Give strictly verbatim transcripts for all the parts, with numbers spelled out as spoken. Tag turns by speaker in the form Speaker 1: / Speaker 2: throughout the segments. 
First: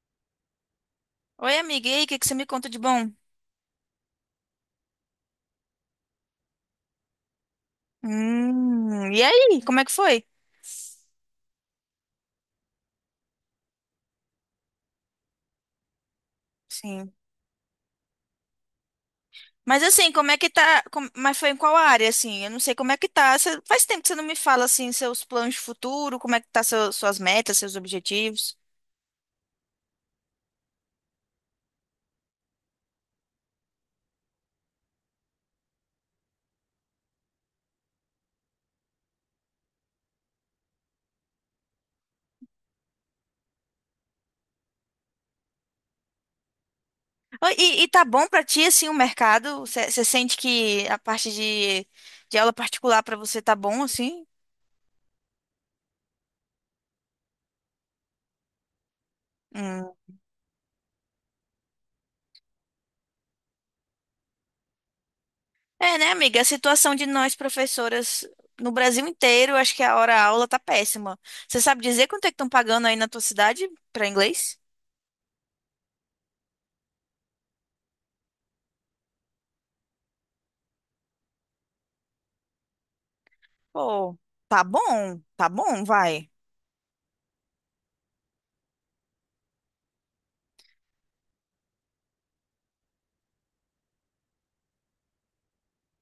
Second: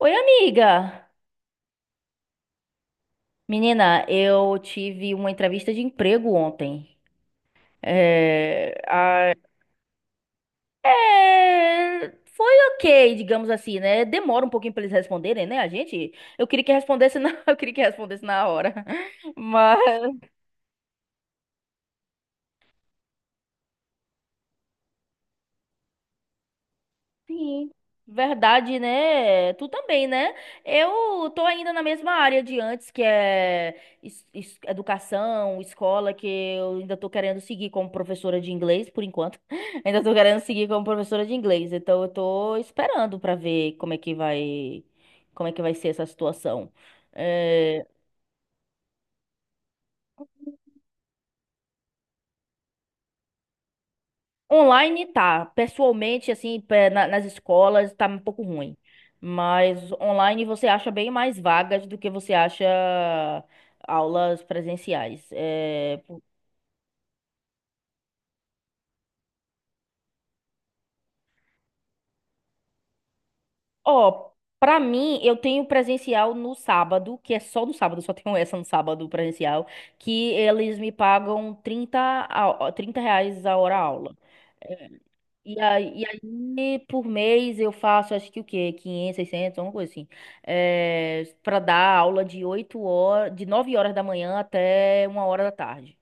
Speaker 1: Oi, amiga!
Speaker 2: Oi, amiga, e aí, o que que você me conta de bom?
Speaker 1: Menina, eu tive uma entrevista de emprego ontem. É,
Speaker 2: Hum, e
Speaker 1: a-
Speaker 2: aí, como é que foi?
Speaker 1: é, foi ok, digamos assim, né? Demora um pouquinho pra eles responderem, né? A gente, eu queria que
Speaker 2: Sim.
Speaker 1: respondesse na, eu queria que respondesse na hora, mas
Speaker 2: Mas assim, como é que tá? com- mas foi em qual área, assim? Eu não sei como é que tá. Você- faz tempo que você não me fala, assim, seus planos de futuro, como é que tá seu- suas metas,
Speaker 1: sim,
Speaker 2: seus objetivos.
Speaker 1: verdade, né? Tu também, né? Eu tô ainda na mesma área de antes, que é es- es- educação, escola, que eu ainda tô querendo seguir como professora de inglês, por enquanto. Ainda tô querendo seguir como professora de inglês. Então eu tô esperando pra ver como é que vai, como é que vai ser essa situação.
Speaker 2: Oi, E,
Speaker 1: É,
Speaker 2: e tá bom pra ti, assim, o mercado? Você você sente que a parte de, de aula particular pra você tá bom, assim?
Speaker 1: Online tá, pessoalmente, assim, pe- na- nas escolas tá um pouco ruim. Mas
Speaker 2: Hum.
Speaker 1: online você acha bem mais vagas do que você acha aulas presenciais.
Speaker 2: É,
Speaker 1: É...
Speaker 2: né,
Speaker 1: po-
Speaker 2: amiga? A situação de nós, professoras, no Brasil inteiro, acho que a hora-aula tá péssima. Você sabe dizer quanto é que estão pagando aí na tua cidade pra
Speaker 1: Ó,
Speaker 2: inglês?
Speaker 1: pra mim, eu tenho presencial no sábado, que é só no sábado, só tenho essa no sábado presencial, que eles me pagam trinta a- trinta reais a hora aula.
Speaker 2: Pô, tá bom, tá
Speaker 1: E
Speaker 2: bom,
Speaker 1: aí, e
Speaker 2: vai.
Speaker 1: aí, por mês, eu faço, acho que o quê? Quinhentos, seiscentos, alguma coisa assim. É, para dar aula de oito horas, de nove horas da manhã até uma hora da tarde.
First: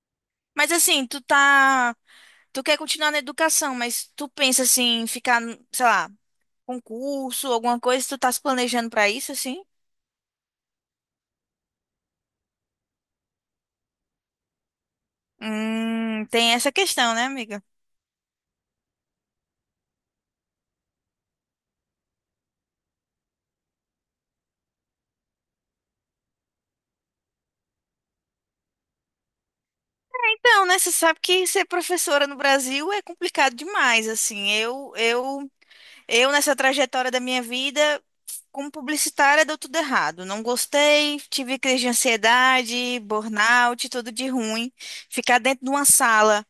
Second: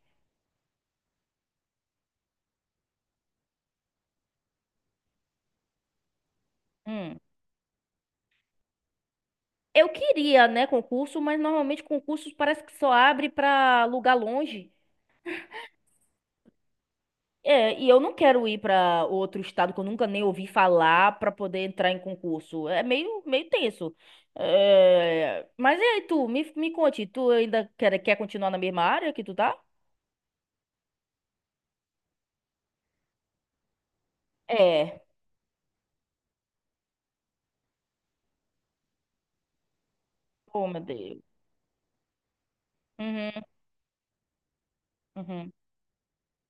Speaker 2: Mas assim, tu tá. Tu quer continuar na educação, mas tu pensa assim, em ficar, sei lá,
Speaker 1: Hum.
Speaker 2: concurso, alguma coisa, tu tá se planejando pra isso, assim?
Speaker 1: Eu queria, né, concurso, mas normalmente concursos parece que só abre pra lugar longe.
Speaker 2: Hum, tem essa questão, né, amiga?
Speaker 1: É, e eu não quero ir pra outro estado que eu nunca nem ouvi falar pra poder entrar em concurso. É meio, meio tenso. É, mas e aí, tu? Me, me conte, tu ainda quer, quer continuar na mesma área que tu tá?
Speaker 2: Então, né, você sabe que ser professora no Brasil é complicado demais, assim. Eu,
Speaker 1: É.
Speaker 2: eu Eu, nessa trajetória da minha vida, como publicitária, deu tudo errado. Não
Speaker 1: Oh, meu
Speaker 2: gostei,
Speaker 1: Deus.
Speaker 2: tive crise de ansiedade,
Speaker 1: Uhum,
Speaker 2: burnout, tudo de ruim. Ficar
Speaker 1: uhum.
Speaker 2: dentro de uma sala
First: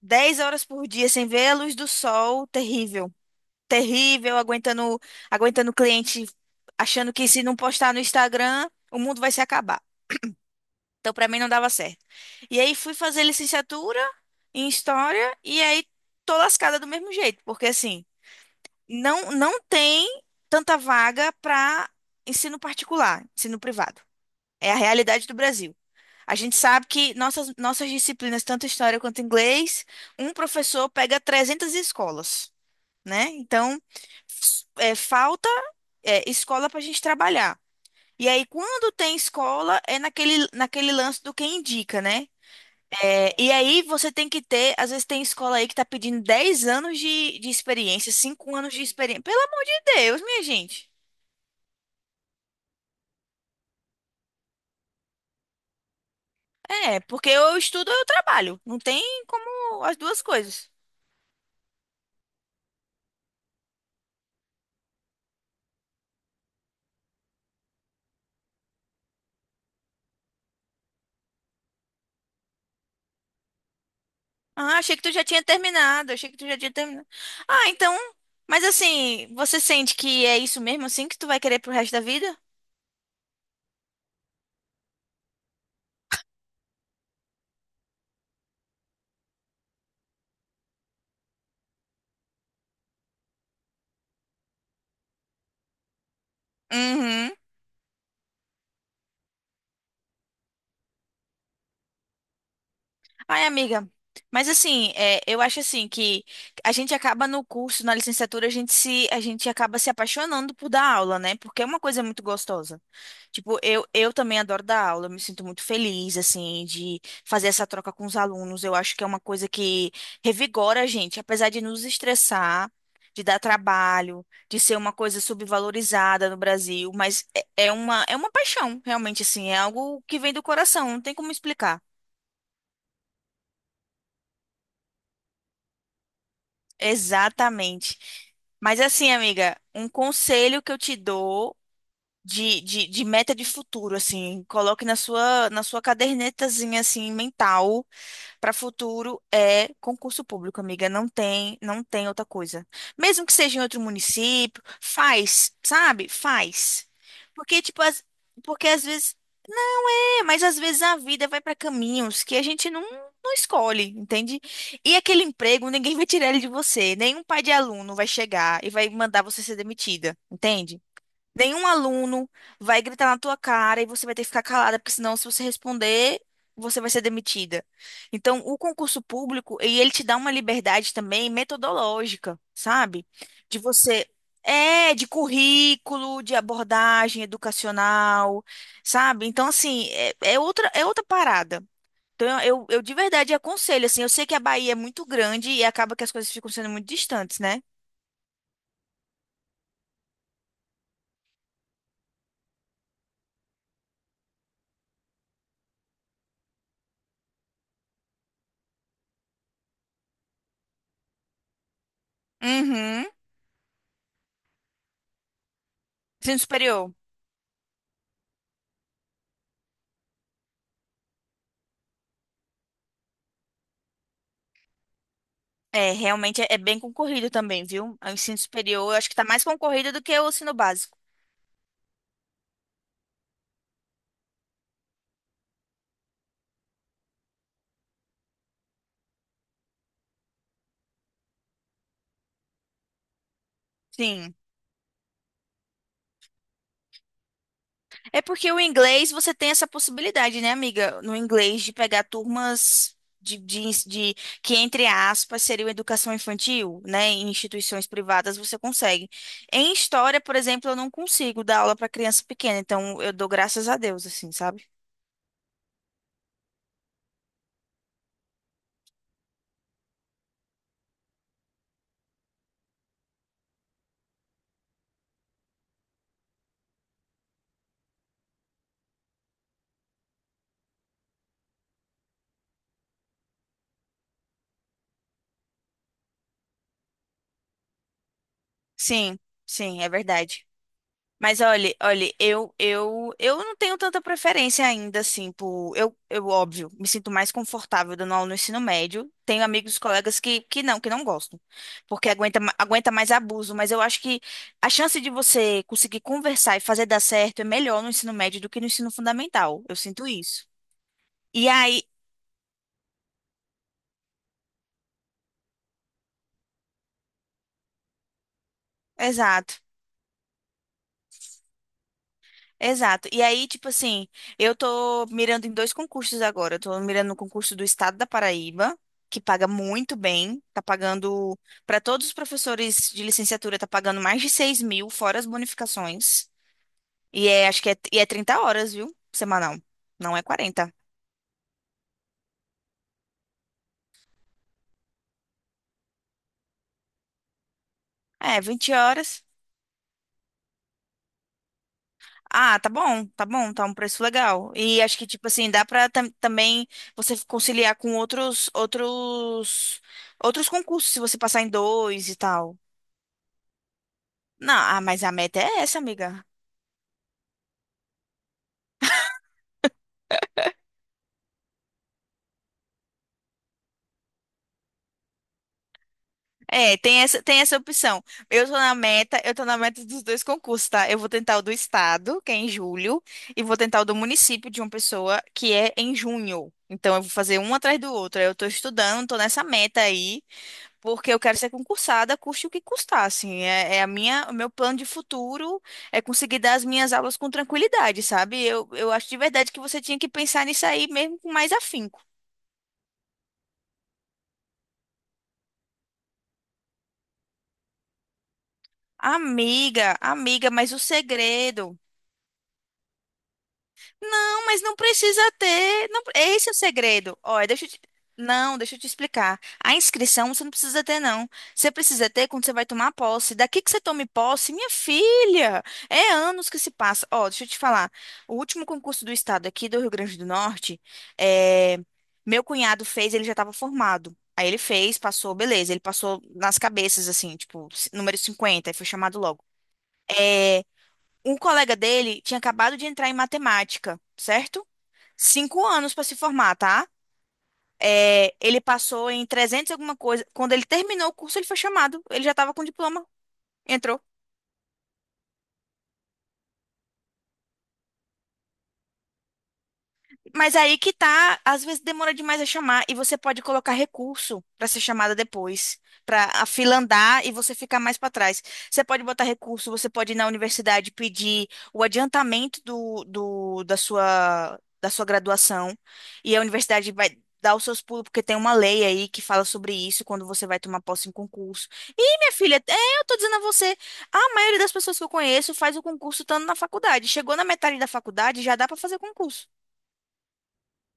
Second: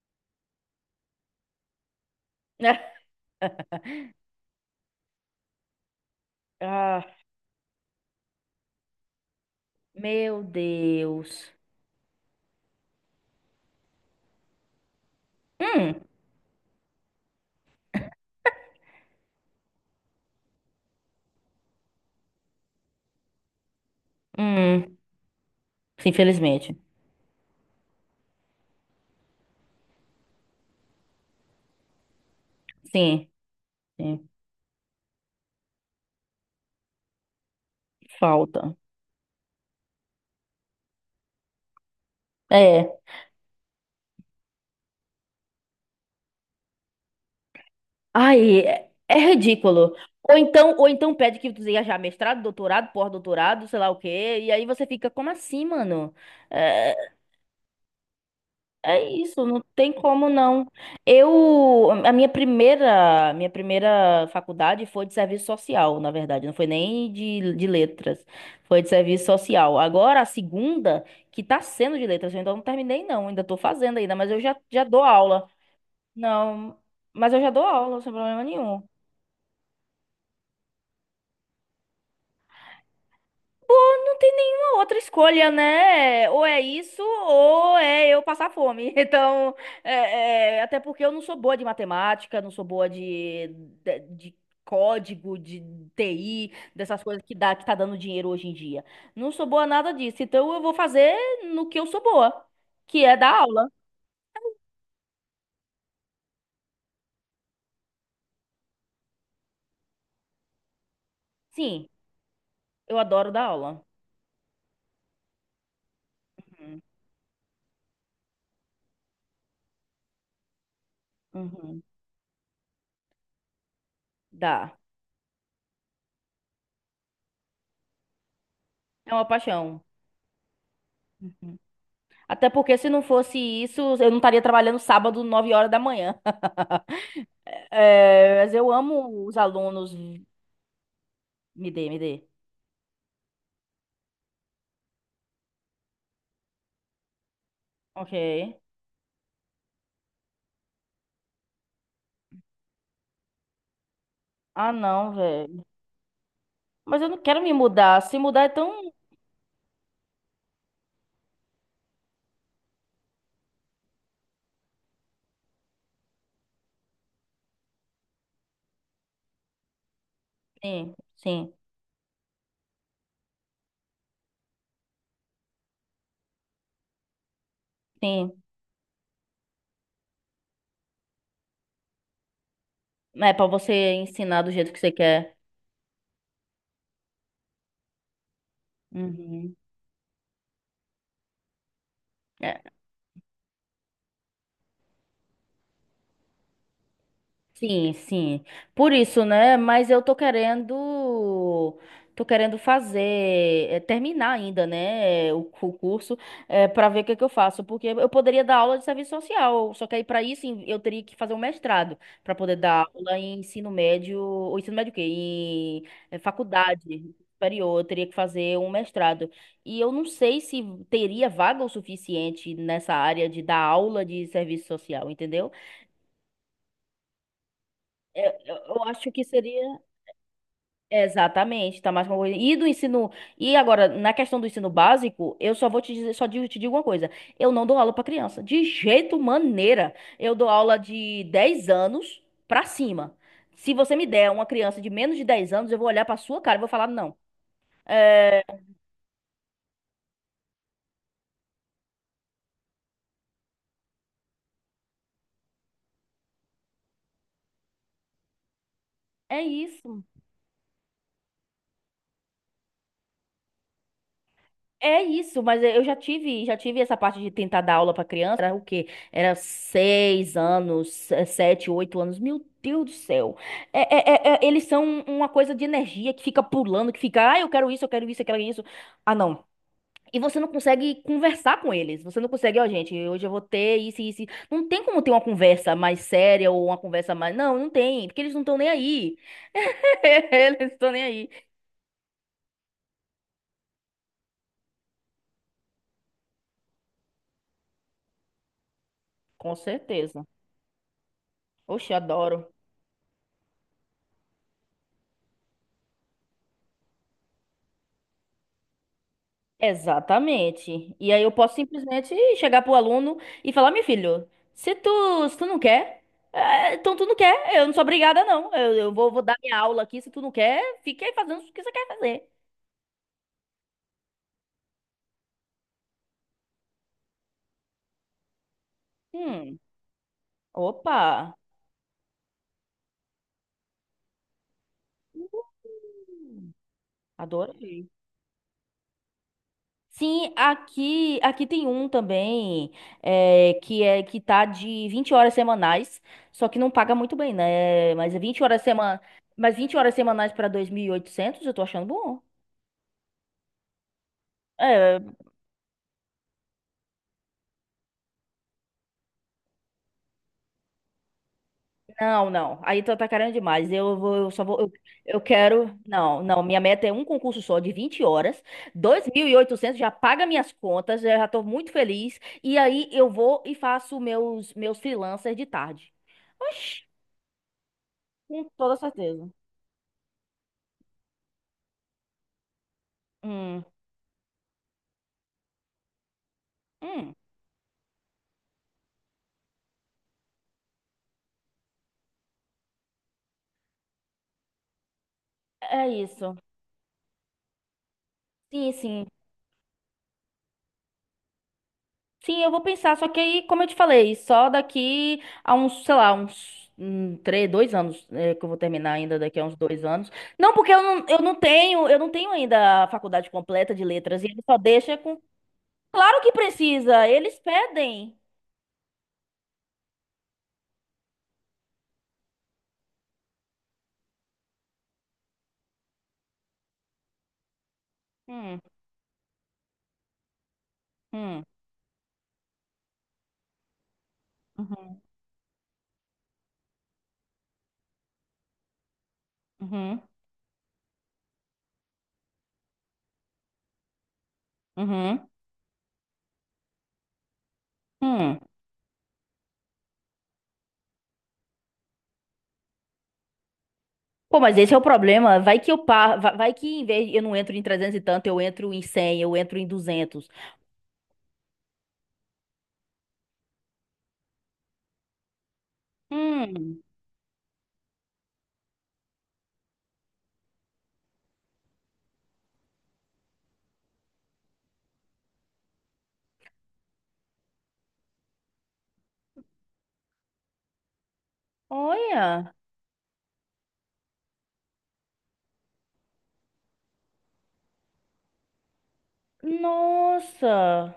Speaker 2: dez horas por dia sem ver a luz do sol, terrível. Terrível, aguentando, aguentando o cliente,
Speaker 1: Ah,
Speaker 2: achando que se não postar no Instagram, o mundo vai se acabar.
Speaker 1: meu
Speaker 2: Então, para mim, não
Speaker 1: Deus.
Speaker 2: dava certo. E aí, fui fazer licenciatura em História, e aí,
Speaker 1: Hum,
Speaker 2: tô lascada do mesmo jeito, porque assim não, não tem tanta vaga para ensino particular, ensino privado. É a
Speaker 1: hum.
Speaker 2: realidade do Brasil. A gente
Speaker 1: Infelizmente.
Speaker 2: sabe que nossas, nossas disciplinas, tanto história quanto inglês, um professor pega trezentas escolas, né?
Speaker 1: Sim,
Speaker 2: Então,
Speaker 1: sim.
Speaker 2: s- é, falta é, escola para a gente trabalhar. E aí,
Speaker 1: Falta.
Speaker 2: quando tem escola, é naquele, naquele lance do quem indica, né?
Speaker 1: É.
Speaker 2: É, e aí você tem que ter, às vezes tem escola aí que tá pedindo dez anos de, de experiência, cinco
Speaker 1: Ai,
Speaker 2: anos de
Speaker 1: é, é
Speaker 2: experiência. Pelo amor de
Speaker 1: ridículo.
Speaker 2: Deus,
Speaker 1: Ou
Speaker 2: minha
Speaker 1: então, ou
Speaker 2: gente.
Speaker 1: então pede que tu seja já mestrado, doutorado, pós-doutorado, sei lá o quê. E aí você fica, como assim, mano? É,
Speaker 2: É, porque eu estudo ou eu trabalho. Não
Speaker 1: é
Speaker 2: tem
Speaker 1: isso, não
Speaker 2: como
Speaker 1: tem
Speaker 2: as duas
Speaker 1: como não.
Speaker 2: coisas.
Speaker 1: Eu, a minha primeira, minha primeira faculdade foi de serviço social, na verdade, não foi nem de, de letras, foi de serviço social. Agora a segunda, que tá sendo de letras, eu ainda não terminei não, ainda tô fazendo ainda, mas eu já,
Speaker 2: Ah,
Speaker 1: já
Speaker 2: achei
Speaker 1: dou
Speaker 2: que tu já tinha
Speaker 1: aula.
Speaker 2: terminado, achei que tu já tinha
Speaker 1: Não,
Speaker 2: terminado.
Speaker 1: mas eu já dou
Speaker 2: Ah, então,
Speaker 1: aula, sem problema
Speaker 2: mas
Speaker 1: nenhum.
Speaker 2: assim, você sente que é isso mesmo assim que tu vai querer pro resto da vida?
Speaker 1: Não tem nenhuma outra escolha, né? Ou é isso, ou é eu passar fome. Então, é, é, até porque eu não sou boa de matemática, não sou boa de, de, de código, de T I, dessas coisas
Speaker 2: Uhum.
Speaker 1: que dá, que tá dando dinheiro hoje em dia. Não sou boa nada disso. Então, eu vou fazer no que eu sou boa, que é dar
Speaker 2: Ai,
Speaker 1: aula.
Speaker 2: amiga, mas assim, é, eu acho assim que a gente acaba no curso, na licenciatura, a gente se, a gente acaba se apaixonando por dar aula, né? Porque é uma
Speaker 1: Sim,
Speaker 2: coisa muito gostosa.
Speaker 1: eu adoro dar
Speaker 2: Tipo,
Speaker 1: aula.
Speaker 2: eu, eu também adoro dar aula, eu me sinto muito feliz, assim,
Speaker 1: Uhum.
Speaker 2: de fazer essa troca com os alunos. Eu acho que é uma coisa que revigora a gente, apesar de
Speaker 1: Uhum.
Speaker 2: nos estressar, de dar trabalho, de ser
Speaker 1: Dá.
Speaker 2: uma coisa subvalorizada no Brasil, mas é, é uma, é uma paixão,
Speaker 1: É
Speaker 2: realmente,
Speaker 1: uma
Speaker 2: assim, é
Speaker 1: paixão.
Speaker 2: algo que vem do coração, não tem como
Speaker 1: Uhum.
Speaker 2: explicar.
Speaker 1: Até porque se não fosse isso, eu não estaria trabalhando sábado, nove horas da manhã.
Speaker 2: Exatamente.
Speaker 1: É, mas eu
Speaker 2: Mas assim,
Speaker 1: amo os
Speaker 2: amiga, um
Speaker 1: alunos.
Speaker 2: conselho que eu te dou
Speaker 1: Me dê, me dê.
Speaker 2: de, de, de meta de futuro, assim, coloque na sua, na sua cadernetazinha, assim, mental
Speaker 1: Ok.
Speaker 2: para futuro é concurso público, amiga. Não tem, não tem outra coisa. Mesmo que seja em outro município,
Speaker 1: Ah, não,
Speaker 2: faz,
Speaker 1: velho.
Speaker 2: sabe? Faz.
Speaker 1: Mas eu não quero me
Speaker 2: Porque, tipo,
Speaker 1: mudar.
Speaker 2: as-
Speaker 1: Se mudar é
Speaker 2: porque às
Speaker 1: tão.
Speaker 2: vezes é, mas às vezes a vida vai para caminhos que a gente não, não escolhe, entende? E aquele emprego, ninguém vai tirar ele de você. Nenhum pai de aluno vai chegar e vai mandar você ser demitida, entende?
Speaker 1: Sim, sim,
Speaker 2: Nenhum aluno vai gritar na tua cara e você vai ter que ficar calada, porque senão, se você responder, você vai ser demitida.
Speaker 1: sim.
Speaker 2: Então, o concurso público, e ele te dá uma liberdade também metodológica, sabe?
Speaker 1: É pra
Speaker 2: De
Speaker 1: você
Speaker 2: você.
Speaker 1: ensinar do jeito que você
Speaker 2: É, de
Speaker 1: quer.
Speaker 2: currículo, de abordagem educacional, sabe? Então,
Speaker 1: Uhum.
Speaker 2: assim, é, é outra, é outra parada. Então, eu,
Speaker 1: É.
Speaker 2: eu de verdade aconselho, assim, eu sei que a Bahia é muito grande e acaba que as coisas ficam sendo muito distantes, né?
Speaker 1: Sim, sim. Por isso, né? Mas eu tô querendo, tô querendo fazer, eh, terminar ainda, né? O, cu- o curso, é, para ver o que que eu faço, porque eu poderia dar aula de serviço social, só que aí para isso em- eu teria que fazer um mestrado para poder dar
Speaker 2: Uhum.
Speaker 1: aula em ensino médio, ou ensino médio o quê? Em eh,
Speaker 2: Ensino superior.
Speaker 1: faculdade. Superior, eu teria que fazer um mestrado. E eu não sei se teria vaga o suficiente nessa área de dar aula de serviço social, entendeu?
Speaker 2: É, realmente é, é bem concorrido também, viu? É O
Speaker 1: Eu,
Speaker 2: ensino
Speaker 1: eu eu
Speaker 2: superior, eu acho
Speaker 1: acho
Speaker 2: que
Speaker 1: que
Speaker 2: tá mais
Speaker 1: seria.
Speaker 2: concorrido do que o ensino básico.
Speaker 1: Exatamente, tá mais uma coisa E do ensino. E agora, na questão do ensino básico, eu só vou te dizer, só digo, te digo uma coisa. Eu não dou aula pra criança. De jeito maneira. Eu dou aula de dez anos pra cima. Se você me der
Speaker 2: Sim.
Speaker 1: uma criança de menos de dez anos, eu vou olhar pra sua cara e vou falar, não.
Speaker 2: É
Speaker 1: É,
Speaker 2: porque o inglês você tem essa possibilidade, né, amiga? No inglês de pegar turmas de, de, ens- de- que, entre aspas, seriam educação infantil, né? Em instituições privadas você consegue.
Speaker 1: é
Speaker 2: Em
Speaker 1: isso.
Speaker 2: história, por exemplo, eu não consigo dar aula para criança pequena, então eu dou graças a Deus, assim, sabe?
Speaker 1: É isso, mas eu já tive, já tive essa parte de tentar dar aula para criança. Era o quê? Era seis anos, se- sete, oito anos. Meu Deus do céu. É, é- é- é- eles são uma coisa de energia que fica pulando, que fica, ah, eu quero isso, eu quero isso, eu quero isso. Ah, não. E você não consegue conversar com eles. Você não consegue, ó, gente, hoje eu vou ter isso e isso. Não tem como ter uma conversa mais séria ou uma conversa mais. Não, não tem, porque eles não estão nem aí.
Speaker 2: Sim, sim, é verdade.
Speaker 1: Eles não estão nem aí.
Speaker 2: Mas olha, olha, eu, eu, eu não tenho tanta preferência ainda, assim, por, eu, eu, óbvio, me sinto mais confortável dando aula no ensino médio. Tenho
Speaker 1: Com
Speaker 2: amigos, colegas
Speaker 1: certeza.
Speaker 2: que, que não, que não gostam,
Speaker 1: Oxe,
Speaker 2: porque aguenta,
Speaker 1: adoro.
Speaker 2: ma- aguenta mais abuso, mas eu acho que a chance de você conseguir conversar e fazer dar certo é melhor no ensino médio do que no ensino fundamental. Eu sinto isso.
Speaker 1: Exatamente. E aí eu
Speaker 2: E
Speaker 1: posso
Speaker 2: aí,
Speaker 1: simplesmente chegar pro aluno e falar, meu filho, se tu, se tu não quer, eh, então tu não quer, eu não sou obrigada, não. Eu, eu vou, vou dar
Speaker 2: exato.
Speaker 1: minha aula aqui, se tu não quer, fica aí fazendo o que você quer fazer.
Speaker 2: Exato. E aí, tipo assim, eu tô mirando em dois concursos agora. Eu tô mirando no concurso do Estado da Paraíba, que paga
Speaker 1: Hum,
Speaker 2: muito bem. Tá
Speaker 1: opa,
Speaker 2: pagando, para todos os professores de licenciatura, tá pagando mais de seis mil, fora as bonificações. E é, acho que é,
Speaker 1: adorei.
Speaker 2: e é trinta horas, viu? Semanal. Não é
Speaker 1: Sim,
Speaker 2: quarenta.
Speaker 1: aqui aqui tem um também é, que é que tá de vinte horas semanais, só que não paga muito bem, né? Mas é
Speaker 2: É,
Speaker 1: vinte horas
Speaker 2: vinte
Speaker 1: semana,
Speaker 2: horas.
Speaker 1: mas vinte horas semanais para dois mil e oitocentos, eu tô achando bom.
Speaker 2: Ah, tá bom, tá bom, tá um preço legal. E acho
Speaker 1: É,
Speaker 2: que, tipo assim, dá pra tam- também você conciliar com outros, outros, outros concursos, se você passar em dois e
Speaker 1: não,
Speaker 2: tal.
Speaker 1: não. Aí tá tá querendo demais. Eu vou, eu só
Speaker 2: Não,
Speaker 1: vou, eu,
Speaker 2: ah, mas a
Speaker 1: eu
Speaker 2: meta é
Speaker 1: quero.
Speaker 2: essa,
Speaker 1: Não,
Speaker 2: amiga.
Speaker 1: não. Minha meta é um concurso só de vinte horas. Dois mil e oitocentos já paga minhas contas, eu já tô muito feliz. E aí eu vou e faço meus meus freelancers de tarde.
Speaker 2: É,
Speaker 1: Oxi,
Speaker 2: tem essa, tem essa opção. Eu
Speaker 1: com
Speaker 2: tô na
Speaker 1: toda
Speaker 2: meta,
Speaker 1: certeza.
Speaker 2: eu tô na meta dos dois concursos, tá? Eu vou tentar o do estado, que é em julho, e vou
Speaker 1: Hum,
Speaker 2: tentar o do município de uma pessoa, que é em junho. Então eu vou
Speaker 1: hum.
Speaker 2: fazer um atrás do outro. Aí Eu tô estudando, tô nessa meta aí, porque eu quero ser concursada, custe o que custar, assim. É, é a minha, o meu plano de futuro
Speaker 1: É
Speaker 2: é
Speaker 1: isso.
Speaker 2: conseguir dar as minhas aulas com tranquilidade, sabe? Eu,
Speaker 1: Sim,
Speaker 2: eu
Speaker 1: sim.
Speaker 2: acho de verdade que você tinha que pensar nisso aí mesmo com mais afinco.
Speaker 1: Sim, eu vou pensar, só que aí, como eu te falei, só daqui a uns, sei lá, uns hum, três, dois anos, é, que eu vou terminar ainda daqui a uns dois
Speaker 2: Amiga,
Speaker 1: anos.
Speaker 2: amiga,
Speaker 1: Não, porque
Speaker 2: mas o
Speaker 1: eu não, eu não
Speaker 2: segredo.
Speaker 1: tenho, eu não tenho ainda a faculdade completa de letras, e ele
Speaker 2: Não,
Speaker 1: só
Speaker 2: mas não
Speaker 1: deixa com.
Speaker 2: precisa ter. Não,
Speaker 1: Claro que
Speaker 2: esse é o
Speaker 1: precisa,
Speaker 2: segredo.
Speaker 1: eles
Speaker 2: Olha, deixa eu te...
Speaker 1: pedem.
Speaker 2: Não, deixa eu te explicar. A inscrição você não precisa ter, não. Você precisa ter quando você vai tomar posse. Daqui que você tome posse, minha filha, é anos que se passa. Ó, deixa eu te falar. O
Speaker 1: Hum,
Speaker 2: último concurso do estado aqui do Rio Grande do Norte,
Speaker 1: hum,
Speaker 2: é, meu cunhado fez, ele já estava formado. Aí ele fez,
Speaker 1: uhum,
Speaker 2: passou, beleza. Ele passou nas cabeças, assim, tipo, número cinquenta, aí foi chamado logo.
Speaker 1: uhum,
Speaker 2: Eh, um colega dele tinha acabado de entrar em matemática, certo?
Speaker 1: uhum,
Speaker 2: Cinco anos para se formar, tá? É,
Speaker 1: hum.
Speaker 2: ele passou em trezentos e alguma coisa. Quando ele terminou o curso, ele foi chamado. Ele já estava com diploma. Entrou.
Speaker 1: Pô, mas esse é o problema. Vai que eu par... vai vai que em vez eu não entro em trezentos e tanto, eu entro em cem, eu entro em duzentos.
Speaker 2: Mas aí que tá, às vezes demora demais a chamar e você pode colocar recurso para ser chamada depois, para a fila
Speaker 1: Hum,
Speaker 2: andar e você ficar mais para trás. Você pode botar recurso, você pode ir na universidade pedir o adiantamento do, do, da sua, da sua graduação e a universidade vai dar os seus pulos, porque tem uma lei aí que fala sobre isso quando você vai tomar posse em concurso. E, minha
Speaker 1: olha.
Speaker 2: filha, é, eu tô dizendo a você, a maioria das pessoas que eu conheço faz o concurso estando na faculdade. Chegou na metade da faculdade, já dá para fazer concurso.
Speaker 1: Nossa.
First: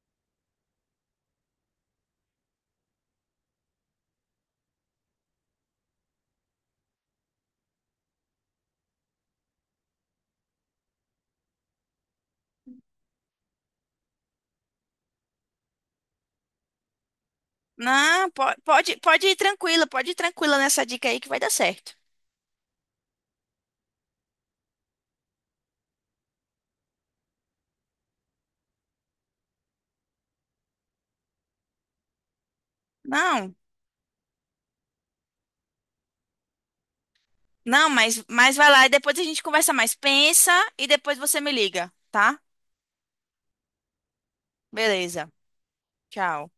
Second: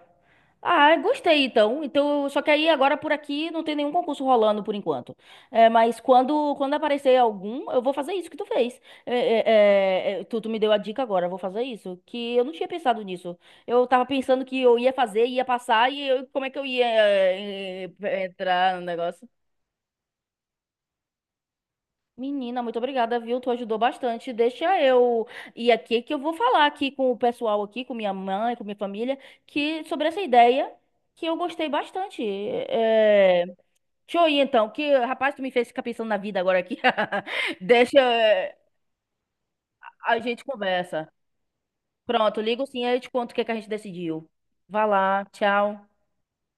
Speaker 1: Ah, gostei então. Então, só que aí agora por aqui não tem nenhum concurso rolando por enquanto. É, mas quando quando aparecer algum, eu vou fazer isso que tu fez. É, é, é, é, tu, tu me deu a dica agora, eu vou fazer isso. Que eu não tinha pensado nisso. Eu tava pensando que eu ia fazer, ia passar e eu- como é que eu ia é, é,
Speaker 2: Não, po-
Speaker 1: entrar no
Speaker 2: pode, pode
Speaker 1: negócio?
Speaker 2: ir tranquila, pode ir tranquila nessa dica aí que vai dar certo.
Speaker 1: Menina, muito obrigada, viu? Tu ajudou bastante. Deixa eu ir aqui que eu vou falar aqui com o pessoal aqui, com minha mãe, com minha família, que sobre essa ideia que eu gostei bastante. É...
Speaker 2: Não,
Speaker 1: Deixa eu ir então, que rapaz, tu me fez ficar pensando na vida agora aqui.
Speaker 2: não,
Speaker 1: Deixa
Speaker 2: mas, mas
Speaker 1: é,
Speaker 2: vai lá e depois a gente conversa mais.
Speaker 1: a gente
Speaker 2: Pensa e
Speaker 1: conversa.
Speaker 2: depois você me liga, tá?
Speaker 1: Pronto, ligo sim, aí eu te conto o que é que a gente decidiu. Vá lá,
Speaker 2: Beleza.
Speaker 1: tchau.
Speaker 2: Tchau.